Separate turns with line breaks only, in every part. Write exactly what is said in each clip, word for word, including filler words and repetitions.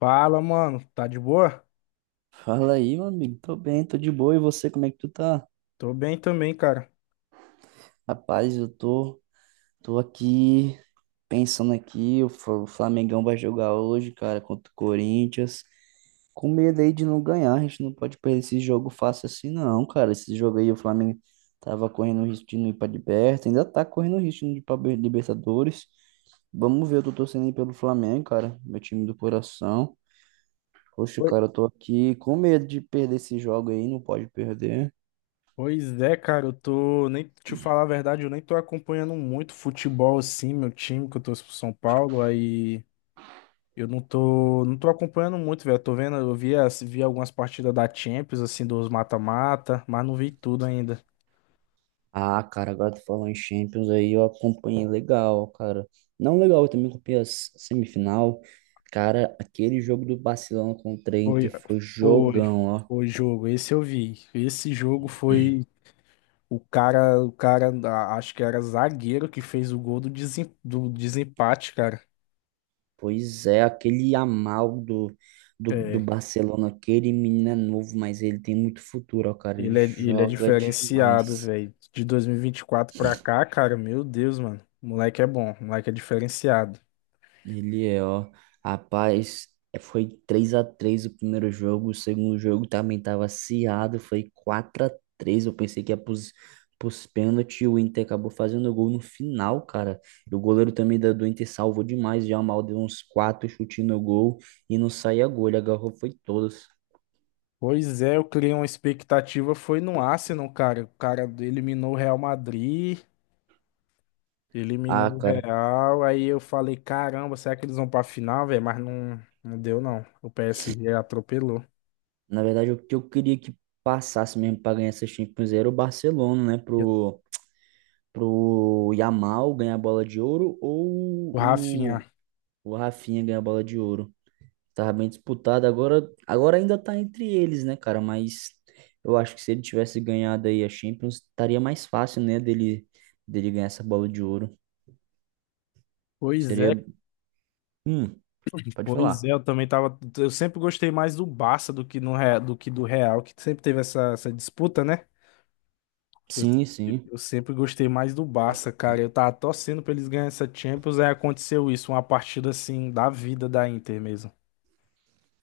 Fala, mano. Tá de boa?
Fala aí, meu amigo. Tô bem, tô de boa. E você, como é que tu tá?
Tô bem também, cara.
Rapaz, eu tô, tô aqui pensando aqui, o Fla- o Flamengão vai jogar hoje, cara, contra o Corinthians. Com medo aí de não ganhar, a gente não pode perder esse jogo fácil assim, não, cara. Esse jogo aí o Flamengo tava correndo o risco de não ir pra liberta, ainda tá correndo o risco de não ir pra Be- Libertadores. Vamos ver, eu tô torcendo aí pelo Flamengo, cara, meu time do coração. Poxa,
Oi.
cara, eu tô aqui com medo de perder esse jogo aí, não pode perder.
Pois é, cara, eu tô. Nem te falar a verdade, eu nem tô acompanhando muito futebol assim, meu time, que eu torço pro São Paulo. Aí eu não tô. Não tô acompanhando muito, velho. Tô vendo, eu vi, as- vi algumas partidas da Champions, assim, dos mata-mata, mas não vi tudo ainda.
Ah, cara, agora tu falou em Champions aí, eu acompanhei legal, cara. Não legal, eu também acompanhei a s- semifinal. Cara, aquele jogo do Barcelona contra a
Foi,
Inter foi
foi,
jogão, ó.
Foi jogo. Esse eu vi. Esse jogo foi. O cara, o cara, a- acho que era zagueiro que fez o gol do, desem, do desempate, cara.
Pois é, aquele Yamal do, do, do
É.
Barcelona, aquele menino é novo, mas ele tem muito futuro, ó, cara. Ele
Ele é, ele é
joga
diferenciado,
demais.
velho. De dois mil e vinte e quatro pra cá, cara, meu Deus, mano. O moleque é bom, o moleque é diferenciado.
Ele é, ó. Rapaz, é, foi três a três o primeiro jogo. O segundo jogo também tava acirrado. Foi quatro a três. Eu pensei que ia pros, pros pênaltis. O Inter acabou fazendo gol no final, cara. E o goleiro também da, do Inter salvou demais. Já mal deu uns quatro chutes no gol. E não saía gol. Ele agarrou, foi todos.
Pois é, eu criei uma expectativa, foi no Arsenal, cara. O cara eliminou o Real Madrid, eliminou
Ah,
o
cara.
Real. Aí eu falei, caramba, será que eles vão pra final, velho? Mas não, não deu, não. O P S G atropelou.
Na verdade, o que eu queria que passasse mesmo pra ganhar essa Champions era o Barcelona, né?
Eu-
Pro, pro Yamal ganhar a bola de ouro
O
ou
Rafinha.
o Rafinha ganhou a bola de ouro. Tava bem disputado. Agora, agora ainda tá entre eles, né, cara? Mas eu acho que se ele tivesse ganhado aí a Champions, estaria mais fácil, né, dele, dele ganhar essa bola de ouro.
Pois é,
Seria. Hum, pode
pois
falar.
é, eu também tava. Eu sempre gostei mais do Barça do que, no, Re- do que do Real, que sempre teve essa, essa disputa, né? Eu,
Sim, sim.
eu sempre gostei mais do Barça, cara. Eu tava torcendo pra eles ganharem essa Champions, aí aconteceu isso, uma partida assim da vida da Inter mesmo.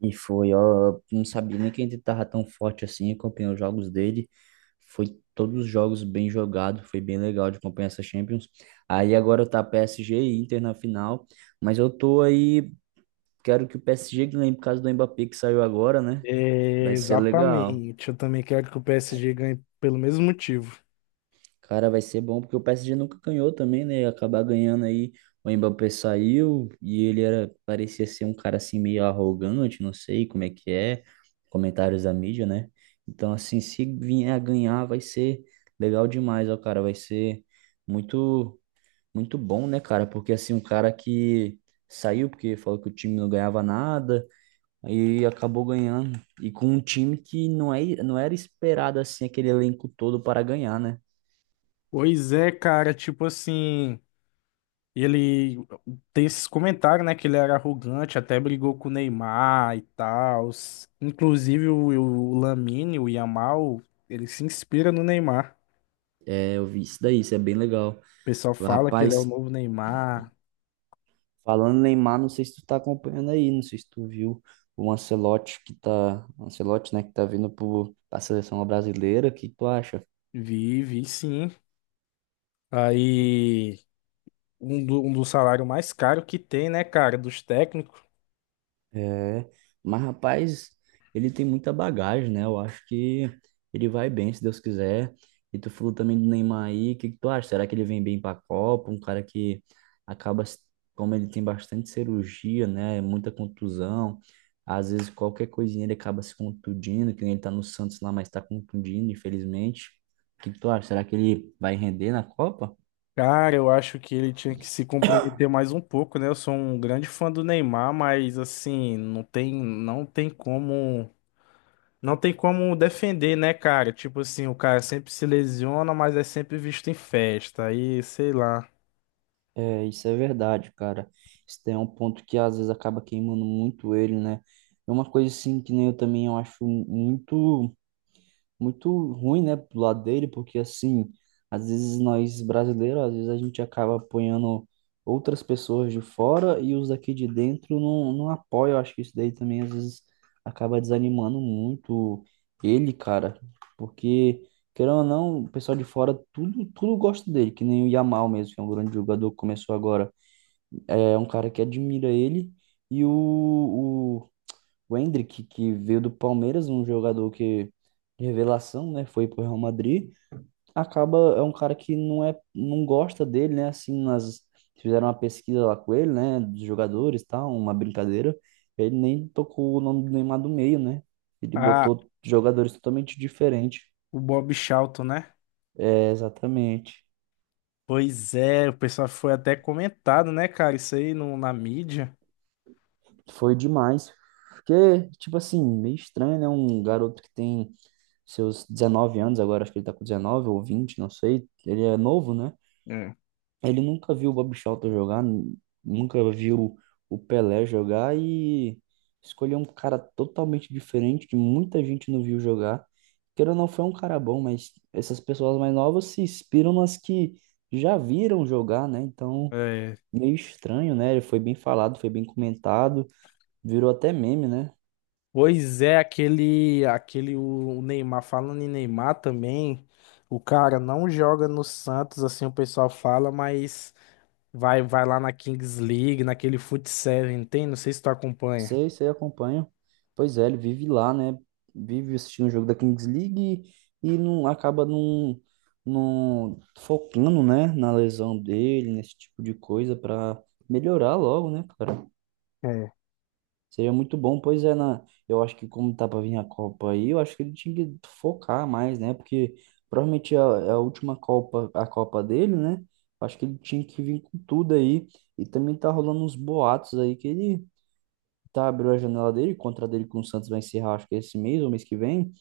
E foi, ó. Não sabia nem que ele tava tão forte assim. Acompanhei os jogos dele. Foi todos os jogos bem jogados. Foi bem legal de acompanhar essa Champions. Aí agora tá P S G e Inter na final. Mas eu tô aí. Quero que o P S G ganhe por causa do Mbappé que saiu agora, né?
É,
Vai ser legal.
exatamente. Eu também quero que o P S G ganhe pelo mesmo motivo.
Cara, vai ser bom porque o P S G nunca ganhou também, né? Acabar ganhando aí. O Mbappé saiu e ele era, parecia ser um cara assim meio arrogante, não sei como é que é. Comentários da mídia, né? Então, assim, se vier a ganhar, vai ser legal demais, ó, cara. Vai ser muito, muito bom, né, cara? Porque assim, um cara que saiu porque falou que o time não ganhava nada. E acabou ganhando. E com um time que não, é, não era esperado assim, aquele elenco todo para ganhar, né?
Pois é, cara, tipo assim, ele tem esses comentários, né, que ele era arrogante, até brigou com o Neymar e tal. Inclusive o, o Lamine, o Yamal, ele se inspira no Neymar.
É, eu vi isso daí, isso é bem legal.
O pessoal fala que ele é o
Rapaz,
novo Neymar.
falando em Neymar, não sei se tu tá acompanhando aí, não sei se tu viu o Ancelotti que tá. Ancelotti, né, que tá vindo pro, pra seleção brasileira. O que tu acha?
Vive, e sim. Aí, um do, um do salário mais caro que tem, né, cara, dos técnicos.
É, mas rapaz, ele tem muita bagagem, né? Eu acho que ele vai bem, se Deus quiser. E tu falou também do Neymar aí, o que que tu acha? Será que ele vem bem pra Copa? Um cara que acaba, se- como ele tem bastante cirurgia, né? Muita contusão. Às vezes qualquer coisinha ele acaba se contundindo, que nem ele tá no Santos lá, mas tá contundindo, infelizmente. O que que tu acha? Será que ele vai render na Copa?
Cara, eu acho que ele tinha que se comprometer mais um pouco, né? Eu sou um grande fã do Neymar, mas assim, não tem, não tem como, não tem como defender, né, cara? Tipo assim, o cara sempre se lesiona, mas é sempre visto em festa. Aí, sei lá.
É, isso é verdade, cara. Isso daí é um ponto que às vezes acaba queimando muito ele, né? É uma coisa assim que nem eu também eu acho muito muito ruim, né, pro lado dele, porque assim, às vezes nós brasileiros, às vezes a gente acaba apoiando outras pessoas de fora e os daqui de dentro não, não apoiam. Eu acho que isso daí também às vezes acaba desanimando muito ele, cara, porque querendo ou não, o pessoal de fora tudo, tudo gosta dele, que nem o Yamal mesmo, que é um grande jogador, que começou agora. É um cara que admira ele. E o, o, o Endrick, que veio do Palmeiras, um jogador que, de revelação, né? Foi pro Real Madrid. Acaba, é um cara que não é, não gosta dele, né? Assim, nós fizeram uma pesquisa lá com ele, né? Dos jogadores e tal, uma brincadeira. Ele nem tocou o nome do Neymar do meio, né? Ele
Ah,
botou jogadores totalmente diferentes.
o Bob Charlton, né?
É, exatamente.
Pois é, o pessoal foi até comentado, né, cara? Isso aí no, na mídia.
Foi demais. Porque, tipo assim, meio estranho, né? Um garoto que tem seus dezenove anos, agora acho que ele tá com dezenove ou vinte, não sei. Ele é novo, né? Ele nunca viu o Bob Shelton jogar, nu- nunca viu o Pelé jogar e escolheu um cara totalmente diferente que muita gente não viu jogar. Queira ou não, foi um cara bom, mas essas pessoas mais novas se inspiram nas que já viram jogar, né? Então,
É.
meio estranho, né? Ele foi bem falado, foi bem comentado, virou até meme, né?
Pois é, aquele, aquele o o Neymar, falando em Neymar também, o cara não joga no Santos, assim o pessoal fala, mas vai vai lá na Kings League, naquele Foot Seven, tem? Não sei se tu acompanha.
Sei, sei, acompanho. Pois é, ele vive lá, né? Vive assistindo o jogo da Kings League e não acaba não, não focando, né, na lesão dele, nesse tipo de coisa para melhorar logo, né, cara?
É.
Seria muito bom, pois é, na, eu acho que como tá para vir a Copa aí, eu acho que ele tinha que focar mais, né? Porque provavelmente é a, é a última Copa, a Copa dele, né? Acho que ele tinha que vir com tudo aí. E também tá rolando uns boatos aí que ele tá, abriu a janela dele, o contrato dele com o Santos vai encerrar, acho que esse mês ou mês que vem,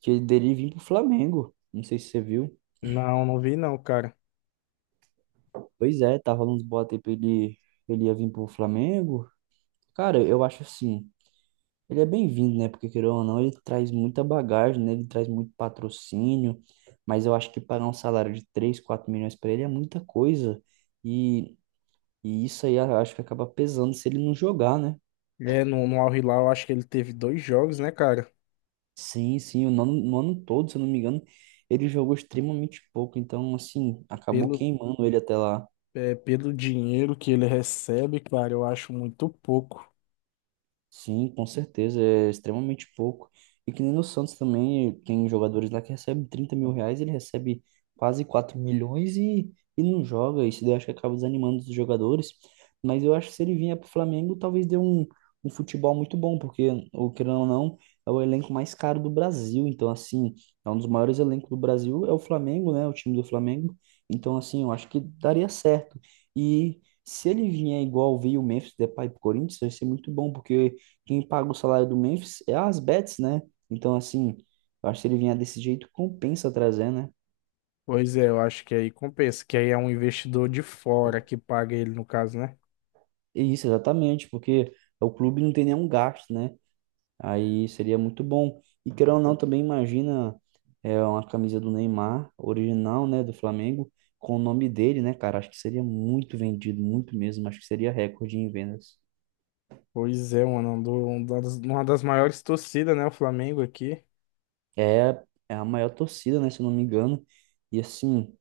que ele dele vir pro Flamengo. Não sei se você viu.
Não, não vi não, cara.
Pois é, tá rolando uns boatos aí pra ele, ele ia vir pro Flamengo. Cara, eu acho assim, ele é bem-vindo, né? Porque, querendo ou não, ele traz muita bagagem, né? Ele traz muito patrocínio, mas eu acho que pagar um salário de três quatro milhões pra ele é muita coisa. E, e isso aí eu acho que acaba pesando se ele não jogar, né?
É, no, no Al Hilal, eu acho que ele teve dois jogos, né, cara?
Sim, sim, o nono, no ano todo, se eu não me engano, ele jogou extremamente pouco, então, assim, acabou
Pelo,
queimando ele até lá.
é, pelo dinheiro que ele recebe, cara, eu acho muito pouco.
Sim, com certeza, é extremamente pouco. E que nem no Santos também, tem jogadores lá que recebem trinta mil reais, ele recebe quase quatro milhões e, e não joga. Isso daí eu acho que acaba desanimando os jogadores. Mas eu acho que se ele vier pro Flamengo, talvez dê um, um futebol muito bom, porque, o querendo ou não, é o elenco mais caro do Brasil. Então, assim, é um dos maiores elencos do Brasil, é o Flamengo, né? O time do Flamengo. Então, assim, eu acho que daria certo. E se ele vier igual veio o Memphis Depay pro Corinthians, vai ser muito bom, porque quem paga o salário do Memphis é as bets, né? Então, assim, eu acho que se ele vier desse jeito, compensa trazer, né?
Pois é, eu acho que aí compensa, que aí é um investidor de fora que paga ele, no caso, né?
E isso, exatamente, porque o clube não tem nenhum gasto, né? Aí seria muito bom. E querendo ou não, também imagina é, uma camisa do Neymar, original, né, do Flamengo, com o nome dele, né, cara? Acho que seria muito vendido, muito mesmo. Acho que seria recorde em vendas.
Pois é, mano, um do- um das- uma das maiores torcidas, né, o Flamengo aqui.
É, é a maior torcida, né? Se eu não me engano. E assim,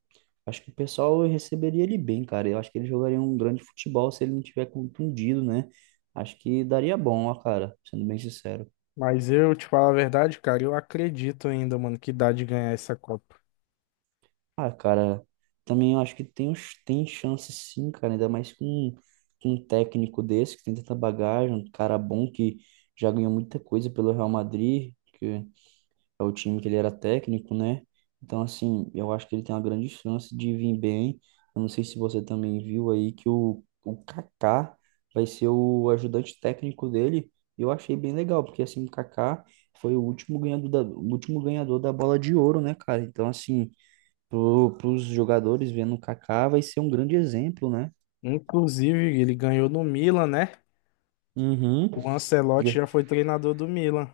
acho que o pessoal receberia ele bem, cara. Eu acho que ele jogaria um grande futebol se ele não tiver contundido, né? Acho que daria bom, ó, cara, sendo bem sincero.
Mas eu te falo a verdade, cara, eu acredito ainda, mano, que dá de ganhar essa Copa.
Ah, cara, também eu acho que tem, uns- tem chance sim, cara, ainda mais com, com um técnico desse que tem tanta bagagem, um cara bom que já ganhou muita coisa pelo Real Madrid, é o time que ele era técnico, né? Então, assim, eu acho que ele tem uma grande chance de vir bem. Eu não sei se você também viu aí que o, o Kaká vai ser o ajudante técnico dele. Eu achei bem legal, porque assim, o Kaká foi o último ganhador da, o último ganhador da bola de ouro, né, cara? Então, assim, para os jogadores vendo o Kaká vai ser um grande exemplo, né?
Inclusive, ele ganhou no Milan, né?
Uhum.
O Ancelotti já foi treinador do Milan.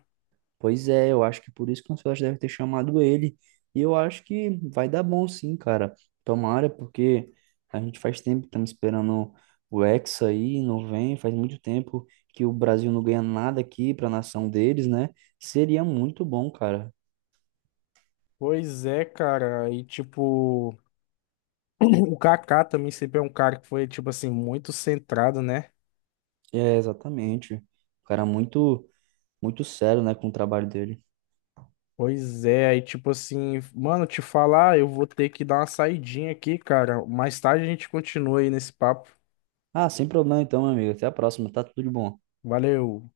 Pois é, eu acho que por isso que o Ancelotti deve ter chamado ele. E eu acho que vai dar bom sim, cara. Tomara, porque a gente faz tempo que estamos esperando o Hexa aí, não vem, faz muito tempo que o Brasil não ganha nada aqui para a nação deles, né? Seria muito bom, cara.
Pois é, cara, e tipo, o Kaká também sempre é um cara que foi, tipo assim, muito centrado, né?
É, exatamente. O cara muito, muito sério, né, com o trabalho dele.
Pois é, aí tipo assim, mano, te falar, eu vou ter que dar uma saidinha aqui, cara. Mais tarde a gente continua aí nesse papo.
Ah, sem problema então, meu amigo. Até a próxima. Tá tudo de bom.
Valeu.